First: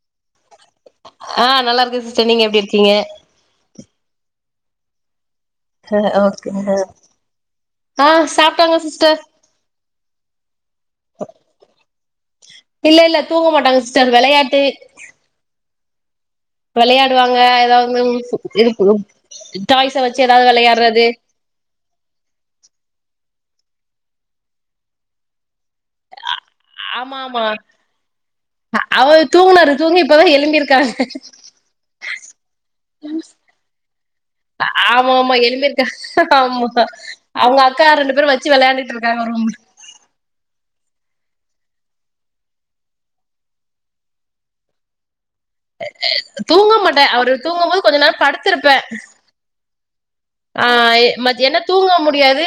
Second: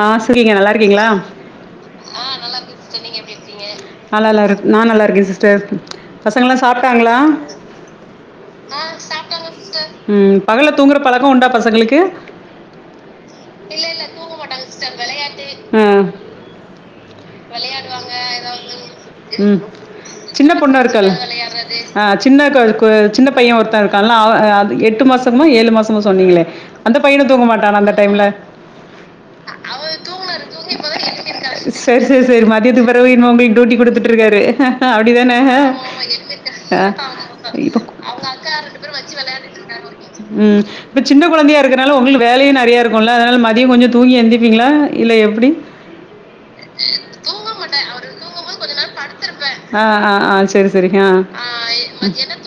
ஆ செரிங்க நல்லா இருக்கீங்களா ஆ நல்லா இருக்கே சிஸ்டர் நீங்க எப்டி இருக்கீங்க நா நல்லா இருக் நா நல்லாருக்கே சிஸ்டர் ஆ ஓகே பசங்கள்லா சாப்டாங்களா ஆ சாப்ட்டாங்க சிஸ்டர் ம் பகல்ல தூங்குற பழக்கோ உண்டா பசங்களுக்கு இல்லல்ல தூக்க மாட்டாங்க சி்ஸ்டர் வெளையாட் ஆ வெளையாடுவாங்க ஏதாவது இருக்கு ம் டாய்ஸ வச்சு ஏதாவது சின்ன பொண்ணா வெளையாடுறது இருக்கால்ல ஆ சின்ன சின்ன பைய ஒருத்த இருக்கான்ல்லா அவ அ அத் எட்டு மாசமோ ஏழு மாசமோ சொன்னீங்களே அந்த பையனு ஆமாம்மா தூங்க மாட்டானா அந்த டைம்ல அவுரு தூங்குனாரு தூங்கி இப்பதா எழும்பியிருக்காக சேர் சேர் சேர் மதியத்துக் பிறவு இன்னுமே டூட்டி குடுத்துட்ருக்காரு ஆமா ஆமா அப்டிதானே எழும்பிருக்கா ஆமா அவங்க அக்கா இப்பக் ரெண்டு பேரும் வச்சு வெளையாண்டுட்டு இருக்காங்க ரூம்ல உம் இப்ப சின்ன கொழந்தையா இருக்கனால உங்களுக் வேலையு நெறையா இருக்குல்ல அத்னால் மதிய கொஞ்சத் தூங்கி எந்திப்பீங்களா இல்ல எப்டி தூங்க மாட்டே அவரு தூங்க தூங்கும் மாட்டே போது கொஞ்ச அவரு நேரோ தூங்கும் போது கொஞ்ச படுத்திருப்பே நேர படுத்திருப்பே ஆ எ மதியான தூங்க முடியாது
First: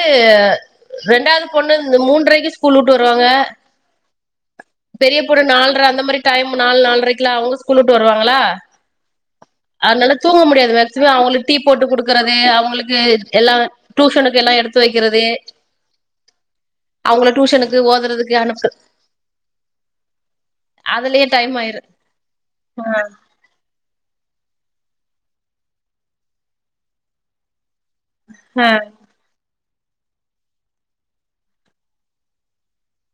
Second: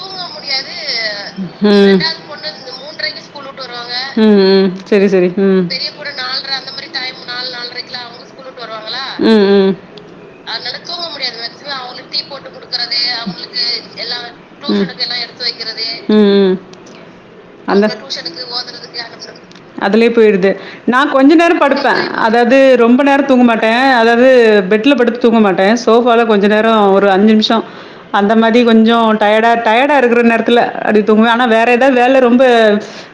ரெண்டாவது ம். பொண்ணு மூன்றைக்கு ஸ் ஸ்கூல் வுட்டு வருவாங்க ம், ம். சரி, பெரிய சரி. பொண்ணு ம். நாள்ற அந்த மாரி டைம் நாலு நால்ரைக்கலா அவங்க ஸ்கூல் விட்டு வருவாங்களா ம், ம். அத்னால தூங்க முடியாத் மேக்சிமம் அவுங்குளுக் டீ போட்டு குடுக்கறது அவங் குளுக்கு எல்லா டூசனுக்கு எல்லா எடுத்து வெக்கறது உம் ஓதுறதுக்கு அனுப்பு அதுலயே போயிடுது நான் அதுலயே கொஞ்ச நேர டைம் ஆயிரு படுப்பே அதாவது ரொம்ப நேர தூங்க மாட் டே அதாவது பெட்ல படுத் தூங்க மாட்டே சோஃபாவால கொஞ்ச நேரோ ஒரு அஞ்சு நிமிசோ அந்த மாறி ஆ கொஞ்சோ டயடா டயடா இருக்கிற நேரத்துல அப்டி தூங்குவே ஆனா வேற ஏதாவது வேல ரொம்ப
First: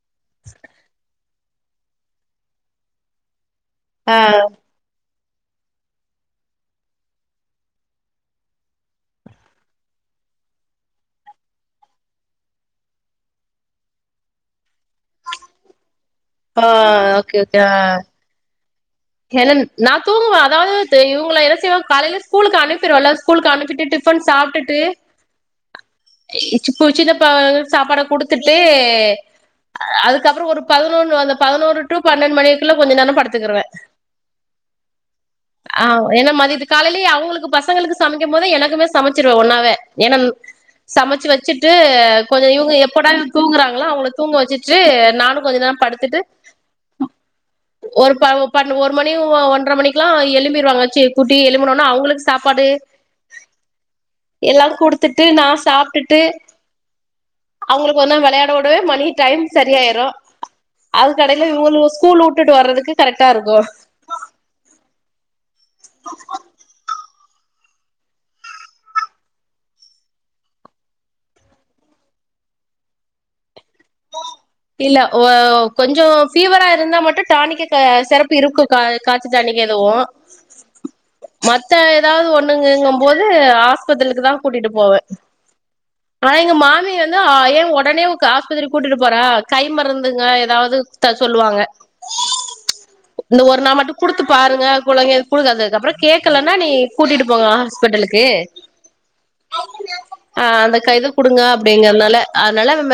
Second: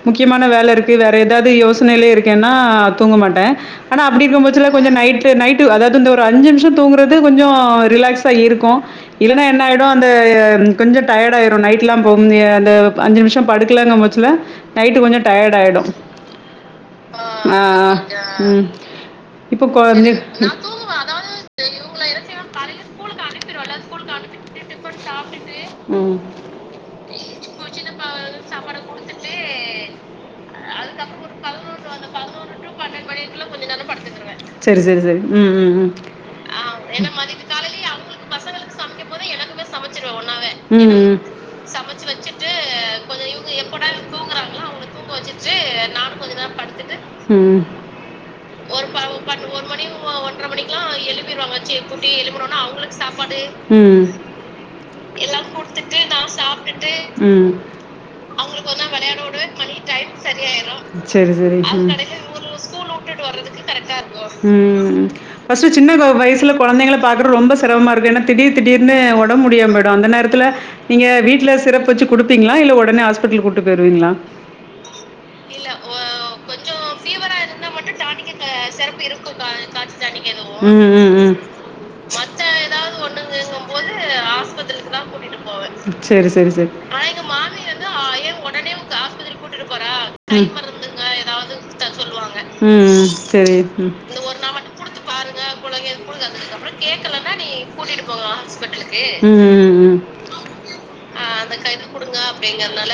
முக்கியமான வேல இருக்கு வேற ஏதாவது யோசனையிலே இருக்கேன்னா தூங்க மாட்டே ஆனா ஆ அப்டி இருக்கும்பச்ல கொஞ்ச நைட் நைட்டு அதாவது ஒரு அஞ்சு நிமிஷோ தூங்கறது கொஞ்சி ரிலாக்ஸ் ஆ இருக்கு இல்லன்னா என்ன ஆயிடு அந்த கொஞ்ச டயடா ஆயிடு நைட்லா போ [unintelligible] அஞ்சு நிமிஷோ படுக்கலாங்க முச்சல நைட் கொஞ்ச டயடாயிடு ஆ ஓக்கே ஆ [inaudible] [unintelligible] நா தூங்குவ அதாவது இவுங்கள என்ன செய்வ காலைல ஸ்கூலுக்கு அனுப்பிருவல்ல ஸ்கூலுக்கு அனுப்பிட்டு டிஃபன் சாப்டுட்டு ம் ம் [unintelligible] சாப்பாட குடுத்துட்டு அதுக்கப்புறோ ஒரு பதினொன் அந்த பதினோரு டு பன்னெண்ட் மணிக்குள்ள கொஞ்ச நேரோ படுத்துக்குவே சேரி சேரி சேரி ஆ ஏன்னா மதியத்து காலைலயே அவுங்குளுக்கு பசங்களுக்கு சமைக்கு போதே எனக்குமே சமைச்சிருவே ஒன்னாவே ஏனன் ம் ம் சமச்சு கொஞ்ச இவுங்க எப்போடான் தூங்குறாங்களோ அவங்கள தூங்க வெச்சிட்டு நானு கொஞ்ச நேர படுத் திட்டு ம் ஒரு பவு பட் ஒரு பவு பட் ஒரு மணி ஒன்றரை மணிக்குலா சி குட்டி எழும்பிடுவாங்க சி எழும்புனோன குட்டி அவங்களுக்கு எழும்படுனோன சாப்பாடு அவுங்குளுக் சாப்பாடு ம் ம் எல்லா குடுத்துட்டு நா சாப்ட்டுட்டு அவங்கள கொஞ்ச நேரோ வெளையாட விடவே மணி டைம் சரியாயிரு சேரி அதுக்கடையில சேரி இவங்கள ஸ்கூல் வுட்டுட்டு வர்றதுக்கு கரெக்டா இருக்கு உம் ஃபர்ஸ்ட்டு சின்ன கொ வயசுல கொழந்தைங்கள பாக்குர் ரொம்ப சிரமா இருக்கு ஏனா திடீர் திடீர்னு ஒடம்பு முடியாம போய்டு அந்த நேரத்துல நீங்க வீட்ல சிரப் வெச்சு குடுப்பீங்ளா இல்ல ஒடனே ஹாஸ்பிட்டலுக் கூட்டு போய்டுவீங்களா இல்ல வொ கொஞ்ச ஃபீவரா இருந்தா மட்டு டானிக்க சிறப்பு இருக்கு கா காய்ச்ச டானிக் எதுவு ம் ம் ம் மத்த எதாவது ஒண்ணுங்குங்கு போது ஆஸ்பத்தலுக்கு தா கூட்டிட்டு போவே சரி ஆனா எங்க சரி சரி மாமி வந்து ஏ உடனே கா திரிக்கு கூட்டிட்டு போற கை மருந்துங்க எதாவது சொல்லுவாங்க ம் ம் இந்த சரி ஒரு நாள் மட்டு ம் குடுத்து பாருங்க குழங்கை குடுக்காததுக்குப்பற கேக்கலனா நீ கூட்டிட்டு போங்க ஹாஸ்பிட்டலுக்கு ம் ம் ம் அ அந்த க இது கொடுங்க அப்டிங்கறனால அதனால நம்ம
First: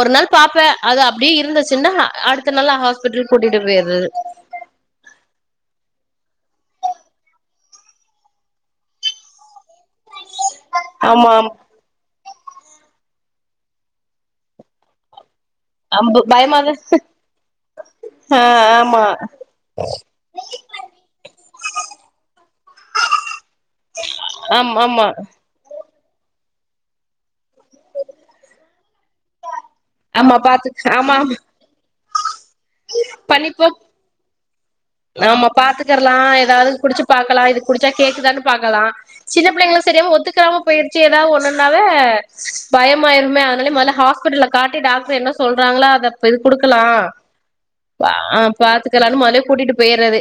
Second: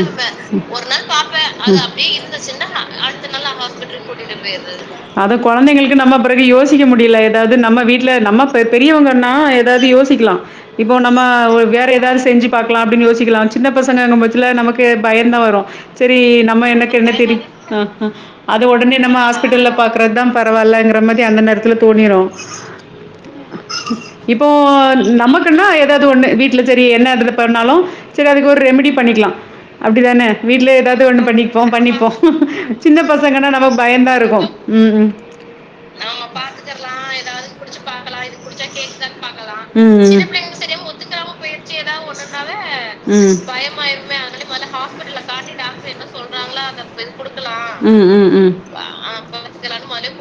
ஒரு நாள் பாப்பே அது அப்டியே இருந்துச்சுன்னா அடுத்த நாள் ஹாஸ்பிட்டலு கூட்டிட்டு போயிருது கூட்டு போய்றது அது கொழந்தைங்களுக்கு நம்ம பிறகு யோசிக்க முடியல எதாவது நம்ம வீட்டுல நம்ம பெரியவங்கனா எதாவது யோசி க்கலா இப்போ நம்ம ஆமா வேற எதாவது செஞ்சு பாக்கலா அப்டின்னு யோசிக்கலா சின்ன பசங்க பச்சல நமக்கு பயந்தா வரு செரி அம்பு நம்ம பயமாதா என்னக்கு என்ன தெரி ஹ ஹ ஆ அது உடனே ஆமா நம்ம ஹாஸ்பிட்டல்ல பாக்குறதுதா பரவால்லங்கிற மாரி அந்த நேரத்துல தோணிரு இப்போ ஆமா ஆமா நமக் க்குனா எதாவது ஒண்ணு வீட்ல செரி என்ன பன்னாலு செரி அதுக்கு ஒரு ரெமிடி பண்ணிக்கலா அப்டிதானே ஆமா பாத்து வீட்ல எதாவது ஆமா ஒன்னு ஆமா பண்ணிப்போ பண்ணிப்போ சின்ன பசங்கன்னா நம்ம பண்ணிப்போ பயம்தா இருக்கு ஆமா பாத்துக்கரலா எதாவது குடிச்சு பாக்கலா இது குடிச்சா கேக்குதானு பாக்கலா சின்ன பிள்ளைங்களு செரியாம ஒத்துக்காம போயிருச்சு எதாவது ஒண்ணுன்னாவே ம். பயமாயிருமே அதனால முதல ஹாஸ்பிட்டல் காட்டி டாக்டர் என்ன சொல்றாங்களோ அத இது குடுக்கலா ம், ம், ஆ ம். பாத்துக்கலான்னு முதலே கூட்டிட்டு போயிறது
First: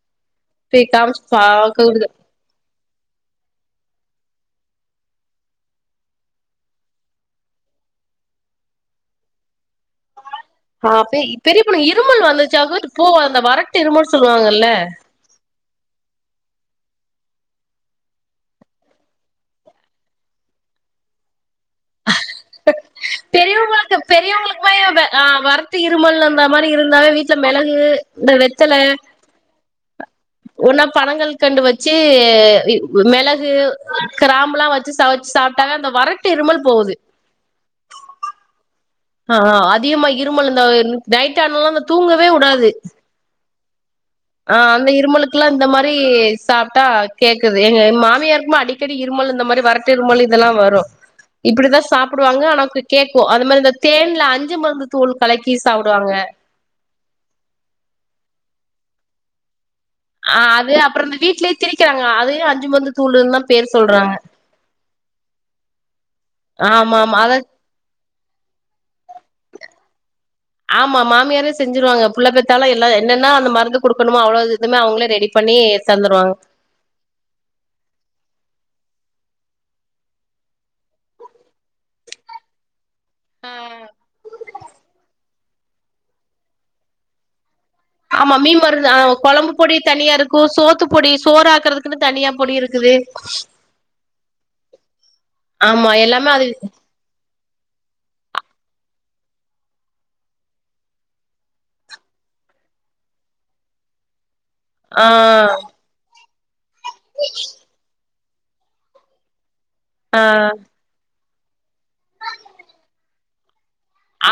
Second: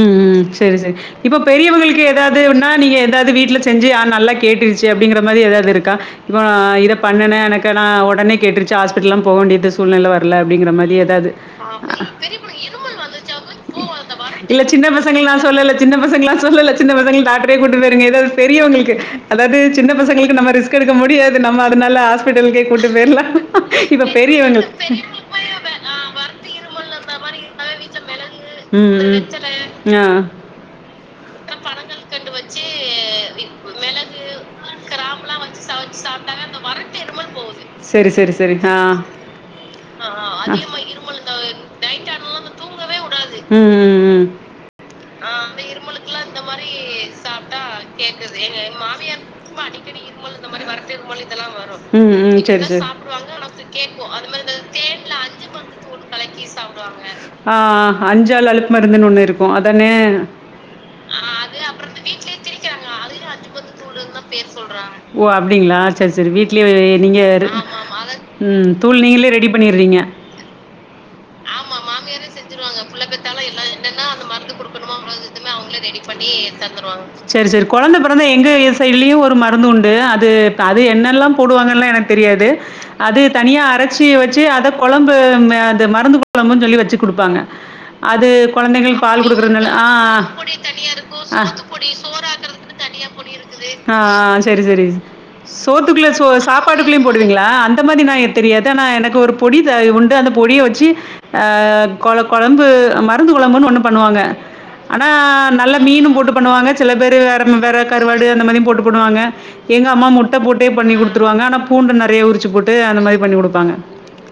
ம் ம் செரி போய் செரி காமிச்சு இப்ப பெரியவர்களுக்கு பாக்குறது எதாவது துன்னா நீங்க எதாவது வீட்ல செஞ்சு நல்லா கேட்டுருச்சு அப்டிங்கிற மாறி எதாவது இருக்கா இப்போ இத பண்ணுன எனக்கு நா உடனே கேட்டுருச்சு ஹாஸ்பிடல்லா போவேண்டியது சூழ்நிலை வரல அப்டிங்கிற ஆ மாரி ஏதாவது? பெரிய பொண்ணு இருமல் வந்துச்சா போ அந்த வரட்டு இருமல் இல்ல சொல்லுவாங்கல்ல சின்ன பசங்கள நா சொல்லல சின்ன பசங்களல்லா சொல்லல சின்ன பசங்க டாக்டரே கூட்டு போய்ருங்க எதாவது பெரியவங்களுக்கு அதாது சின்ன பசங்களுக்கு நம்ம ரிஸ் க் எடுக்க முடியாது நம்ம அதனால ஹாஸ்பிட்டலுக்கே கூட்டு போய்ரலா பெரியவங்களுக்கு இப்ப பெரியவங்க வரட்டு இருமல் இருந்த மாரி இருந்தாவே வீட்ல மிளகு இந்த வெத்தல ஆ ஒன்னா பணங்கற் கண்டு வச்சு மிளகு கிராம்பலாம் வச் ச்சு சமச்சு சாப்பிட்டாவே அந்த வறட்டு இருமல் போகுது செரி செரி செரி ஹ ஆஹ அதிகமா இருமல் இந்த நைட் ஆனாலா அது ஆகுது. தூங்கவே விடாது ம் ம் ம் ஆ அந்த இருமலுக்குல்லா இந்த மாறி சாப்ட்டா கேக்குது எங்க மாமியாருக்குமே அடிக்கடி இருமல் இந்த மாறி வர ட்டு இருமல் இதெல்லா வரு இப்டிதா ம், ம். சாப்புடுவாங்க சரி, ஆனா சரி. கேட்கு அதுமாறிதா தேன்ல அஞ்சு மருந்து தூள் கலக்கி சாப்டுவாங்க ஆ அஞ்சாள் அலப்பு மருந்துன்னு ஒண்ணு இருக்கு அதானே அ அது அப்பற இந்த வீட்லயே திரிக்கிறாங்க அதையு அஞ்சு மருந்து தூள்ன்னு தா பேர் சொல்றாங்க ஓ அப்டிங்களா சேரி சேரி வீட்லயே ஆமா ஆமா நீங்க அத ம் தூள் நீங்களே ரெடி பண்ணிறீங்க ஆம்மமா மாமியாரே செஞ்சுருவாங்க புள்ள பெத்தாலு எல்லா என்னென்னா அந்த மருந்து குடுக்கணமோ அவ்ளது இதுவுமே அவங்களே ரெடி பண்ணி தந்துடுவாங்க தந்துருவாங்க செரி செரி கொழந்தை பெறந்தா எங்க சைட்லயு ஒரு மருந்து உண்டு அது அது என்னெல்லா போடுவாங்கல்லா எனக்கு தெரியாது அது தனியா அரைச்சி வச்சு அத கொழம் பு அது மருந்து கொழம்பு சொல்லி வச்சு குடுப்பாங்க அது ஆமா மீன் மருந்து ஆ கொழந்தைங்களுக்கு பால் கொழம்பு குடுக்குறதுனால பொடி ஆ தனியா இருக்கு சோத்து பொடி அ சோறு ஆக்குறதுக்குன்னு தனியா பொடி இருக்குது அ ஆ செரி செரி ஆமா சோத்துக்குள்ள சோ எல்லாமே அது சாப்பாடு போடுவீங்களா அந்த மாறி நா தெரியாது ஆனா எனக்கு ஒரு பொடி உண்டு அந்த பொடிய வச்சு அ கொழ கொழம்பு மருந்து கொழம்புன்னு ஒண்ணு பண்ணுவாங்க ஆ ஆனா நல்லா மீனும் போட்டு பண்ணுவாங்க செல பேரு வேற வேற கருவாடு அந்த மாறியும் போட்டு பண்ணுவாங்க எங்கம்மா ஆ முட்ட போட்டே பண்ணி குடுத்துருவாங்க ஆனா பூண்டு நெறைய உரிச்சு போட்டு அந்த மாறி பண்ணி குடுப்பாங்க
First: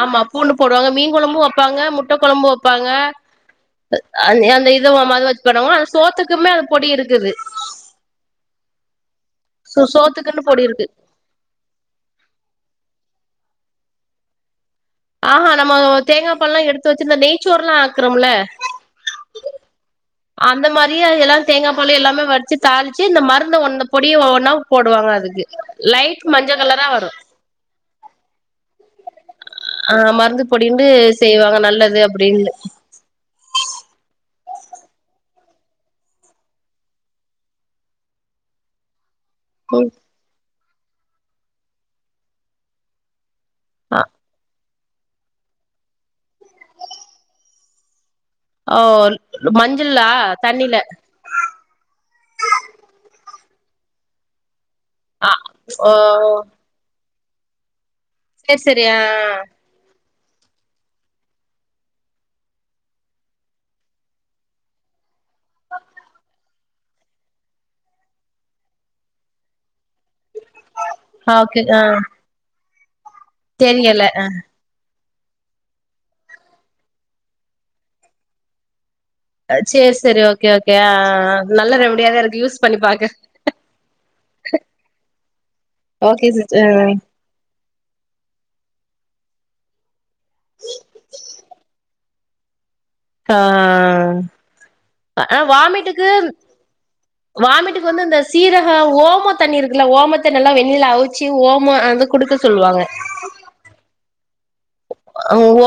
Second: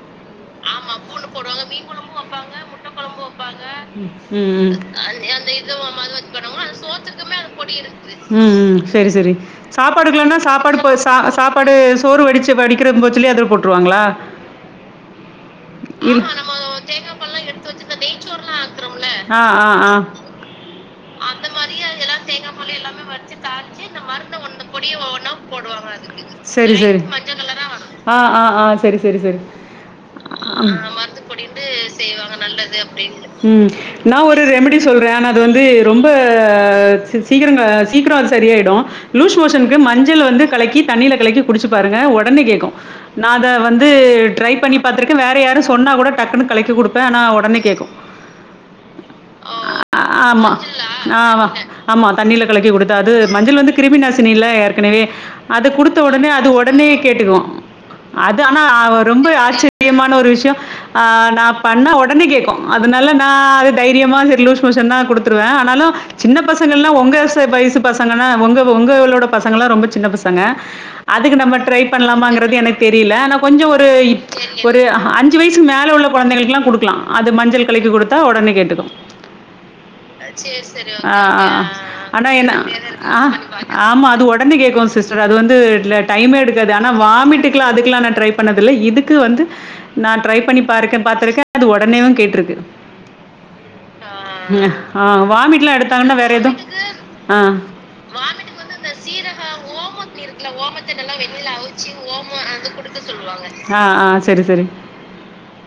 ஆமா பூண்டு போடுவாங்க மீன் கொழம்பு வப்பாங்க முட்ட கொழம்பு வப்பாங்க ம் அந்த அந்த ம் இத அது வச்சு பண்ணுவாங்க அந்த சோத்துக்குமே அந்த பொடி இருக்குது ம் ம் செரி செரி சோ சாப்பாடுக்கலானா சோத்துக்குன்னு பொடி சாப்பாடு இருக்கு போ சா சாப்பாடு சோறு வடிச்சு வடிக்கிறது போச்சிலே அதுல போட்ருவாங்களா ஆஹா நம்ம தேங்கா பால்ல்லா எடுத்து வச்சிருந்த நெய்ச்சோர்ல்லா ஆக்குறோம்ல ஆ ஆ ஆ அந்த மாறி எல்லாரு தேங்கா பால் எல்லாமே வடிச்சு தாளிச்சு இந்த மருந்த ஒன் பொடிய ஒன்னா போடுவாங்க அதுக்கு லைட் மஞ்ச செரி கலரா செரி வரு ஆ ஆ ஆ செரி செரி செரி ஆ மருந்து பொடிண்டு செய்வாங்க நல்லது அப்டின்டு ம் நா ஒரு ரெமிடி சொல்றே ஆனா அது வந்து ரொம்ப சீக்கிர சீக்கிர அது சரியாயிடு லூஷ் மோஷனுக்கு மஞ்சள் வந்து கலக்கி தண்ணியில கலக்கி குடிச்சு பாருங்க ஒடனே கேக்கு நான் அத வந்து ட்ரை பண்ணி பாத்திருக்கே வேற யாரு சொன்னா கூட டக்குன்னு களக்கி குடுப்பே ஆனா ஒடனே கேக்கு ஓ ஆ மஞ்சள்ல்லா ஆமா. தண்ணில ஆமா ஆமா தண்ணியில கலக்கி குடுத்தா அது மஞ்சள் வந்து கிருமி நாசினில்ல ஏற்கனவே ஆ அது ஓ குடுத்த ஒடனே அது ஒடனே கேட்டுக்குவா அது சேரி ஆனா சேரி அவ ஆ ரொம்ப ஆச்சர் யமான ஒரு விஷயோ ஆ நா பண்ணா ஒடனே கேக்கு அதனால நா அது தைரியமா சரி லூஷ் மோஷன் தா குடுத் ட்ருவே ஆனாலு சின்ன பசங்கல்லா உங்க ச வயசு பசங்கன்னா உங்க உங்கோட பசங்கல்லா ரொம்ப சின்ன பசங் க அதுக்கு ஆ நம்ம ஓகே ஆ ட்ரை பண்ணலாமாங்கறது எனக்கு தெரியல ஆனா கொஞ்ச ஒரு தெரியல இப் ஒரு அஞ்சு வயசுக்கு மேல உள்ள கொழந்தைங்களுக்குல்லா குடுக்கலா அது மஞ்சள் கழைக்கு கு குடுத்தா ஒடனே கேட்டுக்கு சேரி சேரி ஓகே ஓகே ஆ ஆ நல்ல ரெமடியாதா ஆனா இருக்கு என்ன யூஸ் பண்ணி பாக்குறே ஆ ஆமா அது ஒடனே கேக்கு சிஸ்டர் அது வந்து ஓகே டைமே எடுக்காது சிஸ்டர் ஆனா வாமிட்டு கலா அதுகெல்லா நா ட்ரை பண்ணதுல்ல இதுக் இக்கு வந்து நா ட்ரை பண்ணி பாருக்க பாத்துருக்கே அது ஒடனேயு கேட்ருக்கு ஆ ஆ ஆனா வாமிட்ல்லா வாமிட்டுக்கு எடுத்தாங்கன்னா வேற எதுவு வாமிட்டுக்கு வந்து இந்த சீரக ஓம தண்ணி இருக்குல்ல ஓமத்தண்ணி எல்லா வெண்ணில அவிச்சு ஓம அது குடு க்க சொல்லுவாங்க ஆ ஆ சரி சரி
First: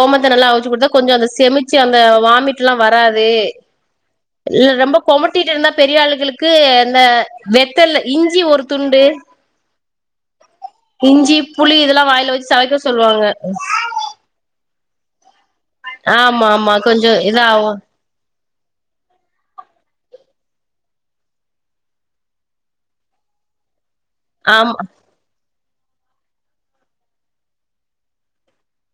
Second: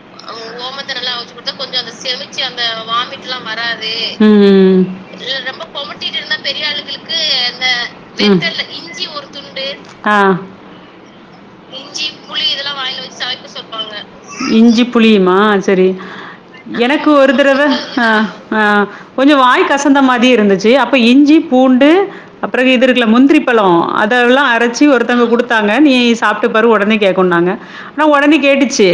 ஓமத்த நல்லா ம் அவிச்சு குடுத்தா ஓமத்த நல்ல கொஞ்சோ அந்த அவிச்சு குடுத்தா கொஞ்ச செமிச்சு அந்த செமிச்சு அந்த வாமிட்லா வராது வாமிட்ல்லா வராது இல்ல ரொம்ப இல் கொமட்டிட்டு ரொம்ப இருந்தா பெரிய கொமட்டிட்டு இருந்தா ஆளுகளுக்கு பெரிய அந்த ஆளுகளுக்கு அந்த வெத்தல்ல இஞ்சி ஒரு வெத்தல்ல துண்டு இஞ்சி ஒரு துண்டு ஆ இஞ்சி புளி இதெல்லா வாயில வச்சு சவைக்க சொல்லுவாங்க இஞ்சி புளியுமா சரி ஆமா ஆமா எனக்கு கொஞ்சோ இதாவு ஒருதுறதசவ ஆ அ கொஞ்ச வாய் கசந்த மாரி இருந்துச்சி அப்ப இஞ்சி பூண்டு அப்புற இது இருக்குல முந்திரி பழோ அதெல்லா ஆமா அரச்சி ஒருத்தங்க குடுத்தாங்க நீ சாப்ட்டு பாரு ஒடனே கேக்குன்னாங்க ஆனா ஒடனே கேட்டுச்சி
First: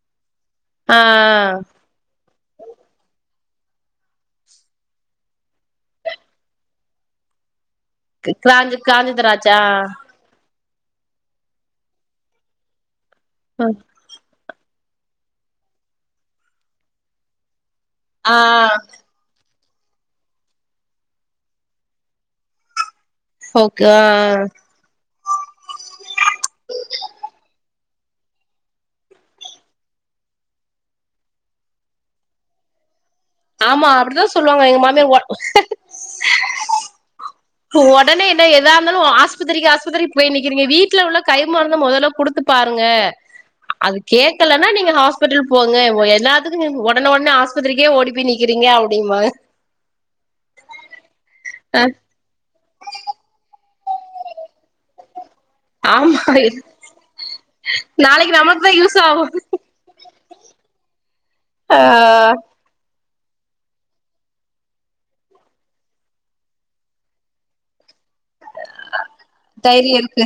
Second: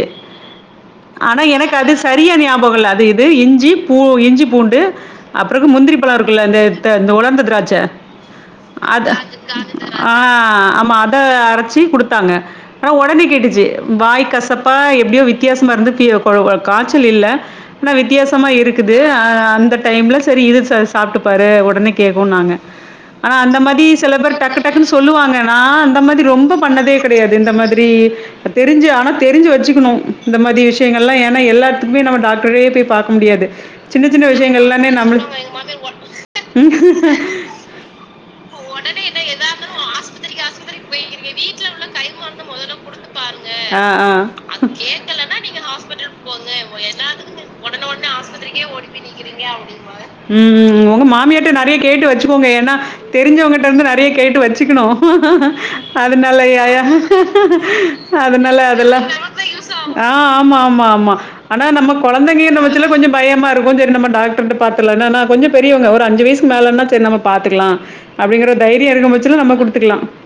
ஆ ஆனா எனக்கு அது சரிய ஞாபகோ இல்ல அது இது இஞ்சி பூ இஞ்சி பூண்டு அப்புறகு முந்திரி பழோ இருக்குல்ல இந்த த இந்த உலர்ந்த திராட்ச கிராஞ்சி காஞ்சி திராச்ச ஆ ஆமா அத அரச்சி குடுத்தாங்க ஆனா ஒடனே கேட்டுச்சி வாய் கசப் அப்ப எப்டியோ வித்யாசமா இருந்து கீ ப ஒ காச்சல் இல்ல ஆனால் ஆ வித்தியாசமா இருக்குது அந்த டைம்ல செரி இது சாப்பிட்டு பாாரு ஒடனே கே்குனாங்க ஆனா அந்த மாதி ஓகே ஆ சில பேர் டக்கு டக்குன் சொல்லுவாங்க நா அந்த மாரி ரொம்ப பண்ணதே கெடையாது இந்த மாதிரி இப்ப தெரிஞ்சி ஆனா தெரி்ஞ்சி வச்சிக்கனு இந்த மாரி விஷியங்கள்லா ஏனா எல்லாத்துக்குமே நம்ம டாக்டரே போய் பாக்க முடியாது ஆமா சின்ன அப்டிதா சின்ன விஷியங்கள் சொல்லுவாங்க எங்க எல்லாமோ நம்முளு மாமியார் ஒடனே என்ன எதா இருந்தாலு ஒடனே என்ன ஏதாது ஆஸ்பத்திரிக்கு போய் ஆஸ்பத்திரிக்கு நிக்கிறீங்க ஆஸ்பத்திரிக்கு வீட்ல உள்ள போய்ங்கிறீங்க கை வீட்ல மருந்த உள்ள கை மொதல்ல குடுத்து மருந்து மொதல்ல பாருங்க குடுத்து பாருங்க அது அது கேக்கலன்னா நீங்க கேக்கலனா ஹாஸ்பிட்டல் நீங்க போங்க ஹாஸ்பெட்டல் போங்க எல்லாத்துக்கு வ நீங்க ஒடனே ஒடனே என்னாத்துக்குங்க ஆஸ்பத்திரிக்கே ஓடி போய் நிக்கிறீங்க அப்டிம்பாங்க ம் ம் ஒங்க மாமியாட்ட நெறைய அ கேட்டு வச்சுக்கோங்க ஏனா தெரிஞ்சவங்கட்ட இருந்து நெறைய கேட்டு வச்சுக்கனு ஆமா அதனால ஏயா நாளைக்கு அதனால நமக்கு தா யூஸ் அதெல்லா ஆகு ஆ ஆமா ஆமா ஆமா ஆனா ஆ நம்ம கொழ கம்பெனியே இன்னு வச்சுல்ல கொஞ்ச பயமா இருக்கு செரி நம்ம டாக்டர்ட்ட பாத்தர்லானு ஆனா கொஞ்ச பெரியவங்க ஒரு அஞ்சி வயசுக்கு மேலனா செரி நம்ம பாத்துக்கலா அப்டிங்கற தைரிய இருக்கு பச்சல நம்ம குடுத்துக்கலா தைரியோ இருக்கு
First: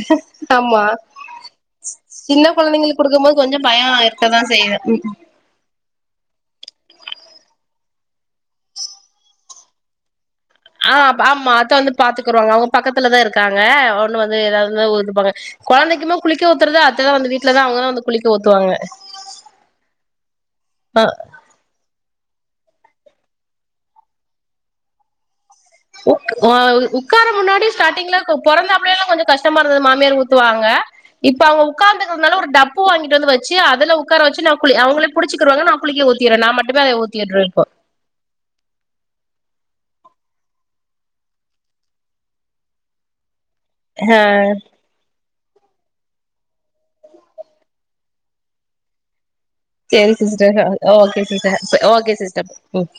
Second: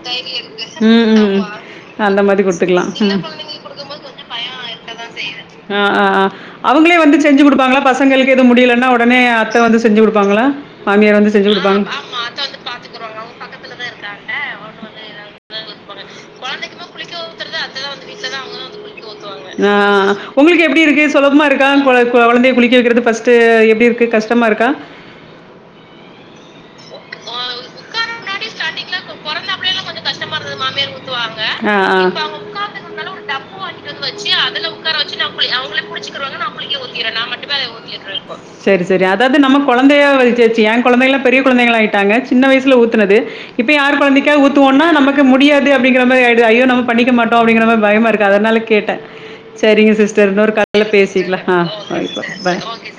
ஆமா ம் ம் ம் அந்த மாதி சின்ன குட்த் கொழந்தைங்களுக்கு குடுக்கு போது கொஞ்ச பயோ இருக்கதா செய்யு ம் ம் ஆ ஆ ஆ அவுங்களே வந்து செஞ்சி குடுப்பாங்ளா பசங்களுக்கு எது முடியலன்னா ஒடனே அத்த வந்து செஞ்சி குடுப்பாங்ளா ஆ அப் ஆமா அத்த வந்து பாத்துக்குறவங்க அவுங்க பக்கத்துல தா இருக்காங்க ஒன்னு வந்து ஏதாவதுனா ஒதுப்பாங்க கொழந்தைக்குமே குளிக்க ஊத்துறது அத் த்த தா வந்து வீட்லதா அவுங்க தா வந்து குளிக்க ஊத்துவாங்க ஆ தா கொழ கொழந்தைய குளிக்க வெக்கிறது ஃபஸ்ட்டு எப்டி இருக்கு கஷ்டமா இருக்கா ஒக் ஒ ஆ உ உக்கார முன்னாடி ஸ்டாடிங்ல கோ பொறந்த அப்படியெல்லா கொஞ்ச கஷ்டமா இருந்தது மாமியார் ஊத்துவாங்க இப்ப அவுங்க ஆ, ஆ. இப்ப உக்காந்துக்கறதுனால ஒரு டப்பு வாங்கிட்டு வந்து வச்சி அதுல அவங்க உக்கார வச்சி ந குளி அவுங்கள புடிச்சிகிருவாங்க நா குளிக்க ஊத்திரே நா மட்டுமே அத ஊத்திட்ரே இப்போ செரி செரி அதாவது நம்ம கொழந்தையா வச்சாச்சி ஏ கொழந்தைளா பெரிய கொழந்தைங்களா பெரிய கொழந்தைகளா ஆய்ட் டாங்க சின்ன வயசுல ஊத்துனது இப்ப யார் ஆ கொழந்தைக்கா ஊத்துவோனா நமக் கு முடியாது அப்டிங்கிற மாரி ஆய்டுது ஐயோ நம்ம பண்ணிக்க மாட்டோ அப்டிங்கிற மாரி பயமா இருக்கு அதனால கேட்ட சரிங்க சேரி சிஸ்டர் இன்னொரு கால்ல ஓகே பேசிட்லா சிஸ்டர் ஆ ஓகே சிஸ்டர் ம் பாய்